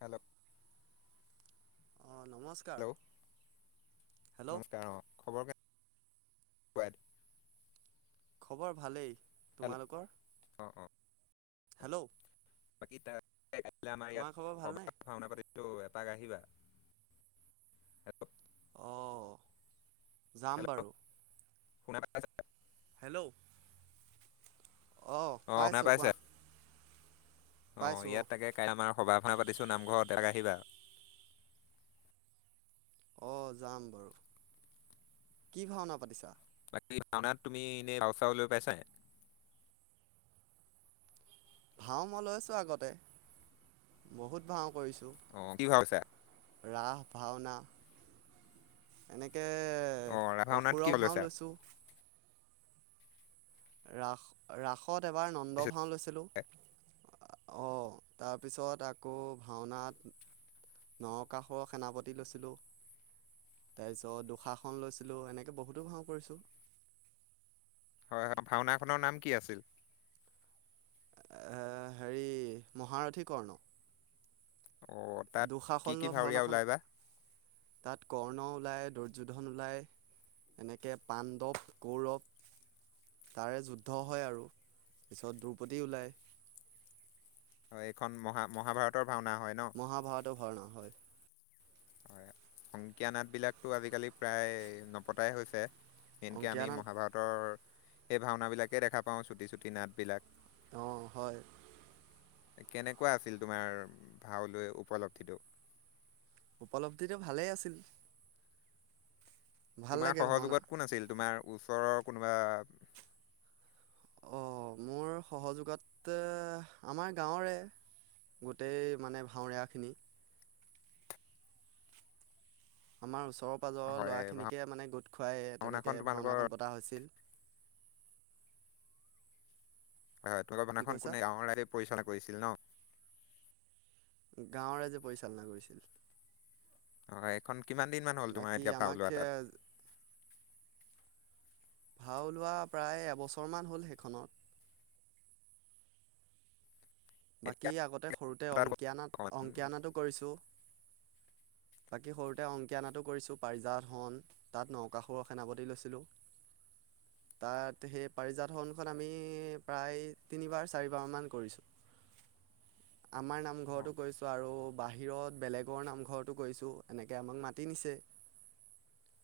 Hello? অ' নমস্কাৰ। Hello hello নমস্কাৰ অ খবৰ কেনে খবৰ ভালেই, হেল্ল' তোমালোকৰ অ অ অ হেল্ল'? বাকী ত আমাৰ তোমাৰ খবৰ ইয়াত সভ ভালনে ভাওনা পাতি ত' এপাক আহিবা [unintelligible] অঁ যাম বাৰু। শু [unintelligible] হেল্ল'? অঁ অ' শুনা পাইছোঁ কোৱা পাইছে? অ' পাইছোঁ ইয়াত অঁ তাকে কাইলৈ আমাৰ সভা এখন পাতিছো নামঘৰত এপাক আহিবা। অ' যাম বাৰু কি ভাওনা পাতিছা? বাকী ভাওনাত তুমি এনেই ভাও চাও লৈ পাইছা? ভাও মই লৈছো আগতে, বহুত ভাও কৰিছোঁ। অ' কি ভাও লৈছা? ৰাস ভাওনা এনেকে অ এ ভাওনাত কি অসুৰৰ ভাও ভাওঁ লৈছা লৈছোঁ। ৰাস ৰাসত এবাৰ নন্দ ভাওঁ লৈছিলোঁ। অঁ তাৰপিছত আকৌ ভাওনাত নৰকাসুৰৰ সেনাপতি লৈছিলো। তাৰ পিছত দুষাশন লৈছিলো, এনেকে বহুতো ভাওঁ কৰিছো। হয়, হয় ভাওনা খনৰ নাম কি আছিল। এ হেৰি মহাৰথী কৰ্ণ। অ তাত কি কি দুষাশলোৱা ভাৱৰীয়া ভাওনাখন ওলাই বা তাত কৰ্ণ ওলায় দোৰ্যোধন ওলায় এনেকে পাণ্ডৱ কৌৰৱ তাৰে যুদ্ধ হয় আৰু, পিছত দ্ৰুপদী ওলাই। হয়, এইখন মহা মহাভাৰতৰ ভাওনা হয় ন। মহাভাৰতৰ ভওণা হয়। হয় সংকীয়া নাট বিলাকতো আজিকালি প্ৰায় নপতাই হৈছে। মেইনকে অংকীয়া আমি নাট মহাভাৰত তৰ এই ভাওনা বিলাকে দেখা পাওঁ চুটি চুটি নাট বিলাক। অ' হয়। কেনেকুৱা আছিল তোমাৰ ভাওলৈ উপল্ধিটো? উপলব্ধিটো ভালেই আছিল। ভাল তোমাৰ লাগে ভাওনা সহযোগত কোন আছিল, তোমাৰ ওচৰৰ কোনোবা? অঁ মোৰ সহযোগত আমাৰ গাঁৱৰে গোটেই মানে ভাওৰীয়াখিনি। আমাৰ ওচৰৰ পাঁজৰৰ হয় ভাও- ল'ৰাখিনিকে মানে গোট খুৱাই ভাওনাখন তেনেকে তোমালোকৰ ভাওনাখন পতা হৈছিল। [unintelligible] তলৰ কি ভাওনা খন কৈছা কোনে গাঁৱ ৰাইজে পৰিচালনা কৰিছিল ন? গাঁওৰ ৰাইজে পৰিচালনা কৰিছিল। অ' এইখন কিমান দিনমান হ'ল তোমাৰ বাকী এতিয়া আমাক ভাওলোৱা এ, তাত? ভাও ওলোৱা প্ৰায় এবছৰমান হ'ল সেইখনত। এতিয়া বাকী আগতে সৰুতে তাত অংকীয়া নাট অকমান- অংকীয়া নাটো কৰিছোঁ। বাকী সৰুতে অংকীয়া নাটো কৰিছো পাৰিজা হৰণ তাত নকাসুৰৰ সেনাপতি লৈছিলো তাত সেই পাৰিজাতহৰণখন আমি প্ৰায় তিনিবাৰ চাৰিবাৰমান কৰিছো আমাৰ নামঘৰটো অ- কৰিছোঁ আৰু বাহিৰত বেলেগৰ নামঘৰটো কৰিছোঁ এনেকে আমাক মাতি নিছে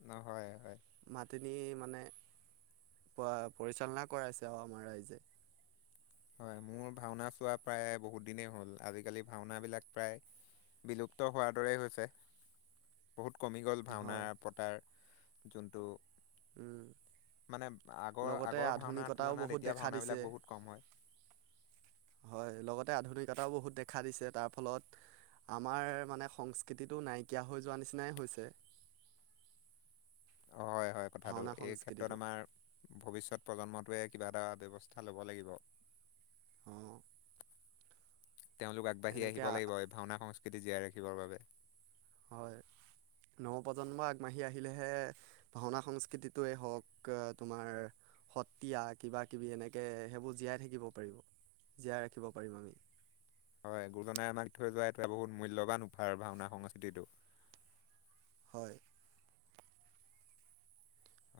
ন হয়! হয়! মাতি নি মানে পৰিচালনা কৰাইছে অ আমাৰ ৰাইজে হয়' মোৰ ভাওঁনা চোৱা প্ৰায় বহুত দিনেই হ'ল। আজিকালি ভাওঁনাবিলাক প্ৰায় বিলুপ্ত হোৱাৰ দৰেই হৈছে বহুত কমি গ'ল ভাওঁনা হয় পতাৰ যোনটো উঃ মানে আগৰ আগৰ ভাওঁনাৰ তুলনাত বহুত এতিয়া দেখা ভাওঁনা দিছে বিলাক বহুত কম হয়। হয় 'লগতে আধুনিকতাও বহুত দেখা দিছে তাৰ ফলত আমাৰ মানে সংস্কৃতিটো নাইকিয়া হৈ যোৱা নিচিনাই হৈছে। অ হয় হয় কথাটো ভাওনা এই সংস্কৃতিটো ক্ষেত্ৰত আমাৰ ভৱিষ্যত প্ৰজন্মটোৱে কিবা এটা ব্যৱস্থা লব লাগিব। অ অ তেওঁলোক আগবাঢ়ি এনেকৈ আহিব লাগিব এই ভাওঁনা সংস্কৃতি জীয়াই ৰাখিবৰ বাবে। হয় 'নৱপ্ৰজন্ম আগবাঢ়ি আহিলেহে। ভাওঁনা সংস্কৃতিটোৱে হওঁক তোমাৰ সত্ৰীয়া কিবা কিবি এনেকে সেইবোৰ জীয়াই থাকিব পাৰিব। জীয়াই ৰাখিব পাৰিম আমি। হয় গুৰুজনাই আমাক থৈ যোৱা এইটোৱে বহুত মূল্যবান উফাৰ ভাওনা সংস্কৃতিটো। হয়।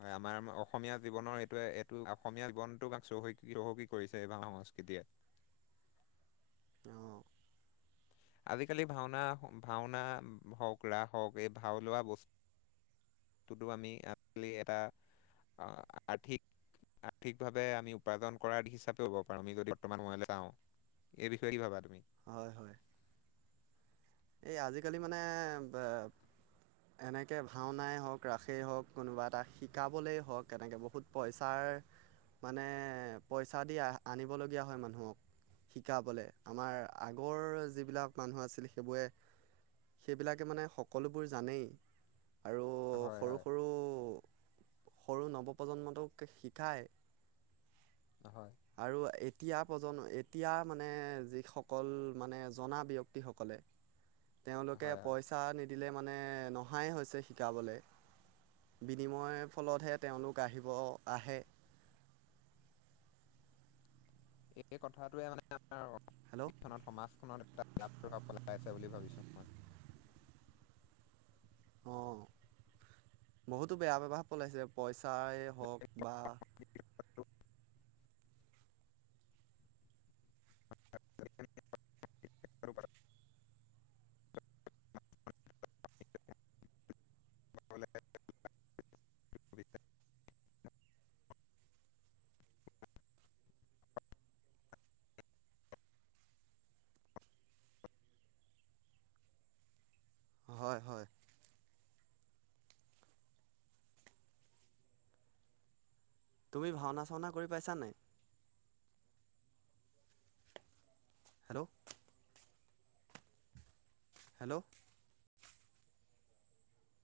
হয় আমাৰ অসমীয়া জীৱনৰ এইটোৱে এইটো অসমীয়া জীৱনটোক আমাক চহকী চহকী কৰিছে এই ভাওঁনা সংস্কৃতিয়ে। অ। আজিকালি ভাওঁনা ভাওঁনা হওঁক ৰাস হওঁক এই ভাওঁ লোৱা বস্তু তদু আমি আজি এটা আহ আৰ্থিক। আৰ্থিকভাৱে আমি উপাৰ্জন কৰাাৰ দিশ হিচাপেও হ'ব পাৰোঁ আমি যদি বৰ্তমান সময়লৈ যাওঁ এই বিষয়ে কি ভাবা তুমি হয় হয় এই আজিকালি মানে বে এনেকে ভাওনাই হওঁক ৰাসেই হওঁক কোনোবা এটা শিকাবলেই হওঁক কেনেকে বহুত পইছাৰ, মানে পইছা দি আহ আনিব লগীয়া হয় মানুহক। শিকাবলে, আমাৰ আগৰ যিবিলাক মানুহ আছিল সেইবোৰে, সেইবিলাকে মানে সকলোবোৰ জানেই। আৰু হয় সৰু হয় সৰু সৰু নৱ প্ৰজন্মটোক শিকাই। অ হয়। আৰু এতিয়া প্ৰজন এতিয়া মানে যিসকল মানে জনা ব্যক্তিসকলে। তেওঁলোকে হয় হয় পইছা নিদিলে মানে নহাই হৈছে শিকাবলে। বিনিময় ফলতহে তেওঁলোক আহিব আহে। [unintelligible] বেয়া প্ৰভাৱ হেল্ল' পেলাই আছে বুলি ভাবিছোঁ মই। অহ, বহুতো বেয়া প্ৰভাৱ পেলাইছে। পইছাই হওঁক বা [unintelligible] [unintelligible] হয় হয়। তুমি ভাওনা চাওনা কৰি পাইছা নাই? হেল্ল' হেল্ল'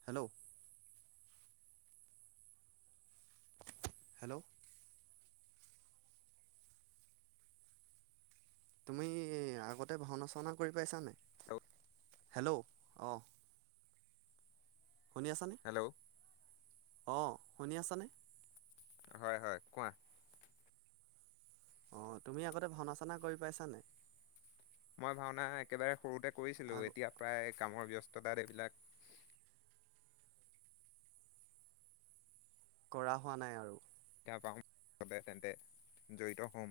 হেল্ল' হেল্ল' তুমি আগতে ভাওনা চাওনা কৰি পাইছা নাই? আগ হেল্ল' অহ। শুনি আছানে? হেল্ল' অ', শুনি আছানে? হয় হয়। কোৱা। অহ, তুমি আগতে ভাওনা চাওনা কৰি পাইছা নাই? মই ভাওনা একেবাৰে সৰুতে কৰিছিলোঁ। আগ এতিয়া প্ৰায় কামৰ ব্যস্ততাত এইবিলাক কৰা হোৱা নাই আৰু? পাওঁ তেন্তে জড়িত হ'ম।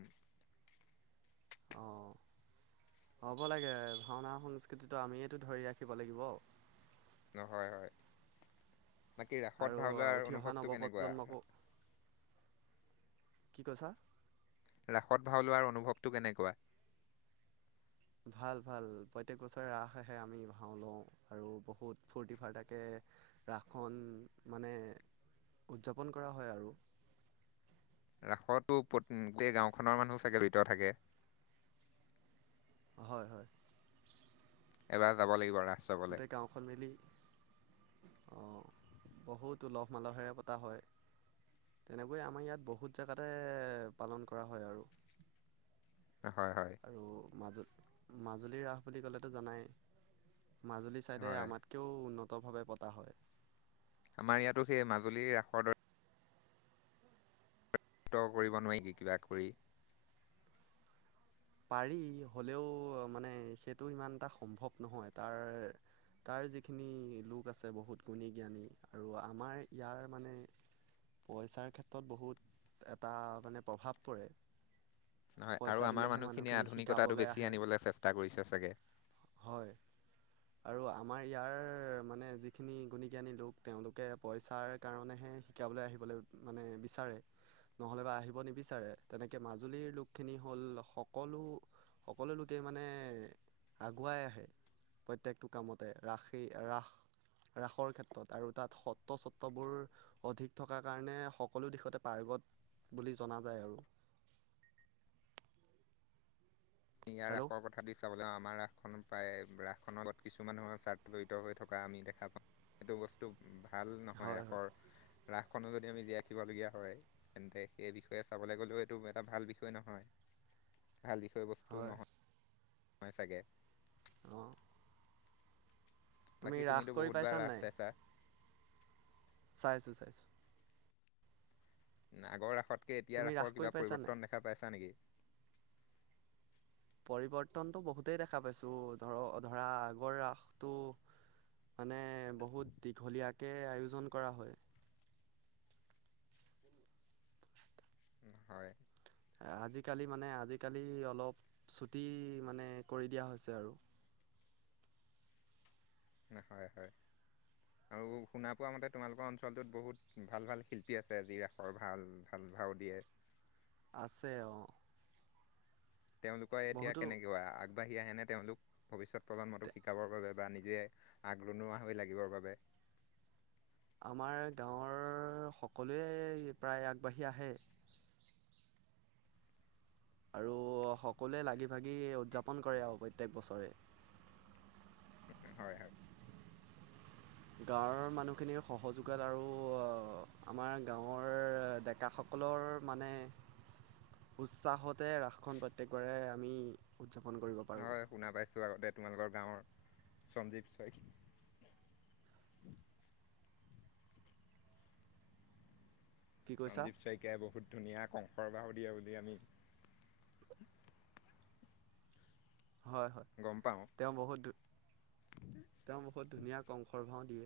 অঁ, হ'ব লাগে ভাওনা সংস্কৃতিটো আমিয়েটো ধৰি ৰাখিব লাগিব। ন' হয় হয়। বাকী আৰু ৰাসত ভাও লোৱাৰ উঠি অহা অনুভৱটো কেনেকুৱা? নৱপ্ৰজন্মকো কি কৈছা? ৰাসত ভাও লোৱাৰ অনুভৱটো কেনেকুৱা? ভাল ভাল, প্ৰত্যেক বছৰে ৰাস আহে আমি ভাও লওঁ। আৰু বহুত ফূৰ্তি ফাৰ্তাকে ৰাসখন মানে উদযাপন কৰা হয় আৰু। ৰাসটো ওপৰত উম গোটেই গাঁওখনৰ মানুহো চাগে জড়িত থাকে? হয় হয়। এবাৰ যাব লাগিব ৰাস চাবলৈ গোটেই গাঁওখন মিলি অঁ, বহুত উলহ মালহেৰে পতা হয়। তেনেকৈয়ে আমাৰ ইয়াত বহুত জেগাতে পালন কৰা হয় আৰু। হয়, হয়। আৰু মাজ মাজুলীৰ ৰাস বুলি ক'লেতো জানাই মাজুলী ছাইডে হয় আমাক বহুতো উন্নত ভাৱে পতা হয়। আমাৰ ইয়াতো সেই মাজুলী ৰাসৰ দৰে কিয় কৰিব নোৱাৰি নেকি কিবা কৰি পাৰি হলেও মানে সেইটো ইমান এটা সম্ভৱ নহয় তাৰ তাৰ যিখিনি লোক আছে বহুত গুণী জ্ঞানী আৰু আমাৰ ইয়াৰ মানে পইচাৰ ক্ষেত্ৰত বহুত এটা মানে প্ৰভাৱ পৰে। হয় আৰু পইচা আমাৰ দিলেহে মানুহখিনিয়ে মানুহখিনি আধুনিকতাটো শিকাবলৈ বেছি আহে আনিবলৈ চেষ্টা কৰিছে চাগে। হয়। আৰু আমাৰ ইয়াৰ মানে যিখিনি গুণীজ্ঞানী লোক তেওঁলোকে পইচাৰ কাৰণেহে শিকাবলৈ আহিবলৈ মানে বিচাৰে। নহ'লে বা আহিব নিবিচাৰে তেনেকে মাজুলীৰ লোকখিনি হ'ল সকলো, সকলো লোকে মানে আগুৱাই আহে। প্ৰত্যেকটো কামতে ৰাসেই, ৰাস ৰাসৰ ক্ষেত্ৰত আৰু তাত সত্ৰ সত্ববোৰ অধিক থকাৰ কাৰণে সকলো দিশতে পাৰ্গত বুলি জনা যায় আৰু। ইয়াৰ হেল্ল' ৰাখৰ কথা দি চাবলৈ আমাৰ ৰাস খনৰ প্ৰায় ৰাস খনৰ লগত কিছু মানুহৰ স্বাৰ্থ জড়িত হৈ থকা আমি দেখা পাও। সেইটো বস্তু ভাল নহয় হয় হয় ৰাসৰ, ৰাসখনো যদি আমি জীয়াই ৰাখিবলগীয়া হয়। তেন্তে সেই বিষয়ে চাবলৈ গলেও এইটো এটা ভাল বিষয় নহয় ভাল বিষয় বস্তু। হয়। হয় চাগে। অঁ তুমি বাকী ৰাস তুমিতো কৰি বহুতবাৰ পাইছা ৰাস নাই? চাইছা চাইছো, চাইছো। আগৰ ৰাসতকে এতিয়া তুমি ৰাস ৰাসৰ কৰি কিবা পাইছা নাই পৰিৱৰ্তন দেখা পাইছা নেকি? পৰিৱৰ্তনতটো বহুতেই দেখা পাইছো ধৰ ধৰা আগৰ ৰাসটো মানে বহুত দীঘলীয়াকে আয়োজন কৰা হয়। হয়। আজিকালি মানে আজিকালি অলপ ছুটি মানে কৰি দিয়া হৈছে আৰু। হয়, হয়। [inaudible] আৰু শুনা পোৱা মতে তোমালোকৰ অঞ্চলটোত বহুত ভাল, ভাল শিল্পী আছে যি ৰাসৰ ভাল, ভাল, ভাও দিয়ে। আছে অ' তেওঁলোকৰ এতিয়া বহুতো কেনেকুৱা আগ আগবাঢ়ি আহেনে তেওঁলোক ভৱিষ্যত প্ৰজন্মটো শিকাবৰ বাবে বা নিজে আগৰণুৱা হৈ লাগিবৰ বাবে। আমাৰ গাঁৱৰ সকলোৱে প্ৰায় আগ বাঢ়ি আহে। আৰু সকলোৱে লাগি ভাগি উদযাপন কৰে আৰু প্ৰত্যয়েক বছৰে। হয়, হয়। গাঁৱৰ মানুহখিনিৰ সহযোগত আৰু আমাৰ গাঁৱৰ ডেকা স সকলৰ মানে উৎসাহতে ৰাসখন প্ৰত্যেকবৰে আমি উদযাপন কৰিব পাৰো। হয়, শুনা পাইছো আগতে তোমালোকৰ গাঁৱৰ সঞ্জীৱ শইকী কি কৈছা? সঞ্জীৱ শইকীয়াই বহুত ধুনীয়া কংসৰ বাহু দিয়ে বুলি আমি হয়, হয়। [unintelligible] [unintelligible] তেওঁ বহুত ধুনীয়া কংসৰ ভাও দিয়ে।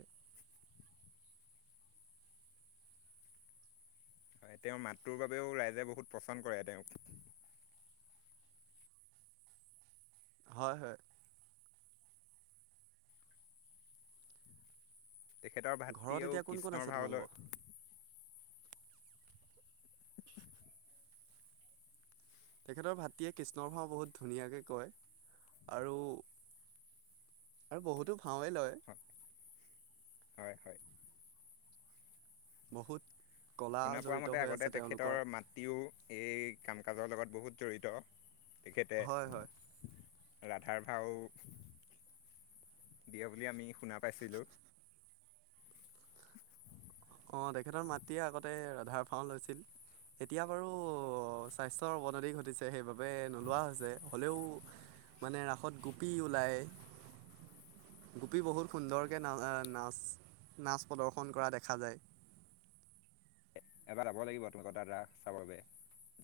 তেওঁৰ মাতটোৰ বাবেও ৰাইজে বহুত প্ৰচাৰ কৰে তেওঁক। হয়, হয়। তেখেতৰ বাত ঘৰত দিও এতিয়া কোন কোন আছে কৃষ্ণৰ ভাও তোমালোকৰ? লয় তেখেতৰ ভাতীয়ে কৃষ্ণৰ ভাও বহুত ধুনীয়াকৈ কয় আৰু আৰু বহুতো ভাওৱে লয়। [unintelligible] বহুত কলা জড়িত হৈ আছে তেওঁলোকৰ তিও এই কাম কাজৰ লগত বহুত জড়িত তেখেতে হয় হয় ৰাধাৰ ভাও দিয়ে বুলি আমি শুনা পাইছিলোঁ অ', তেখেতৰ মাতৃয়ে আগতে ৰাধাৰ ফা্ম লৈছিল এতিয়া বাৰু স্বাস্থ্যৰ অৱনতি ঘটিছে নোলোৱা হৈছে হ'লেও মানে ৰাসত গোপী ওলায়। গোপী বহুত সুন্দৰকে না নাচ নাচ প্ৰদৰ্শন কৰা দেখা যায়। এবাৰ যাব লাগিব তহত ফালে ৰাস চাব বাবে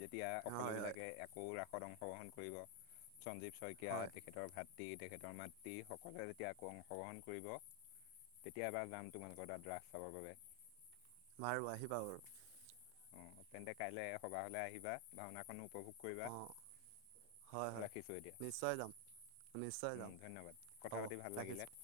যেতিয়া হয় হয় সকলোবিলাকে একৌ ৰাস অত অংশগ্ৰহণ কৰিব সঞ্জীৱ শইকীয়া হয় তেখেতৰ ভাত মাতৃ তেখেতৰ মাতৃ সকলোৱে তেতিয়া আকৌ অংশগ্ৰহণ কৰিব। তেতিয়াবাৰ যাম তোমালোকৰ তাত ৰাস চাবৰ বাবে বাৰু আহি বা বাৰু। অ তেন্তে কাইলৈ সবাহলে আহিবা ভাওনাখনো উপভোগ কৰিবা। অঁ হয় হয় ৰাখিছো এতিয়া নিশ্চয় যাম নিশ্চয় যাম উম, ধন্যবাদ হ'ব কথা পাতি ভাল ৰাখিছোঁ লাগিলে।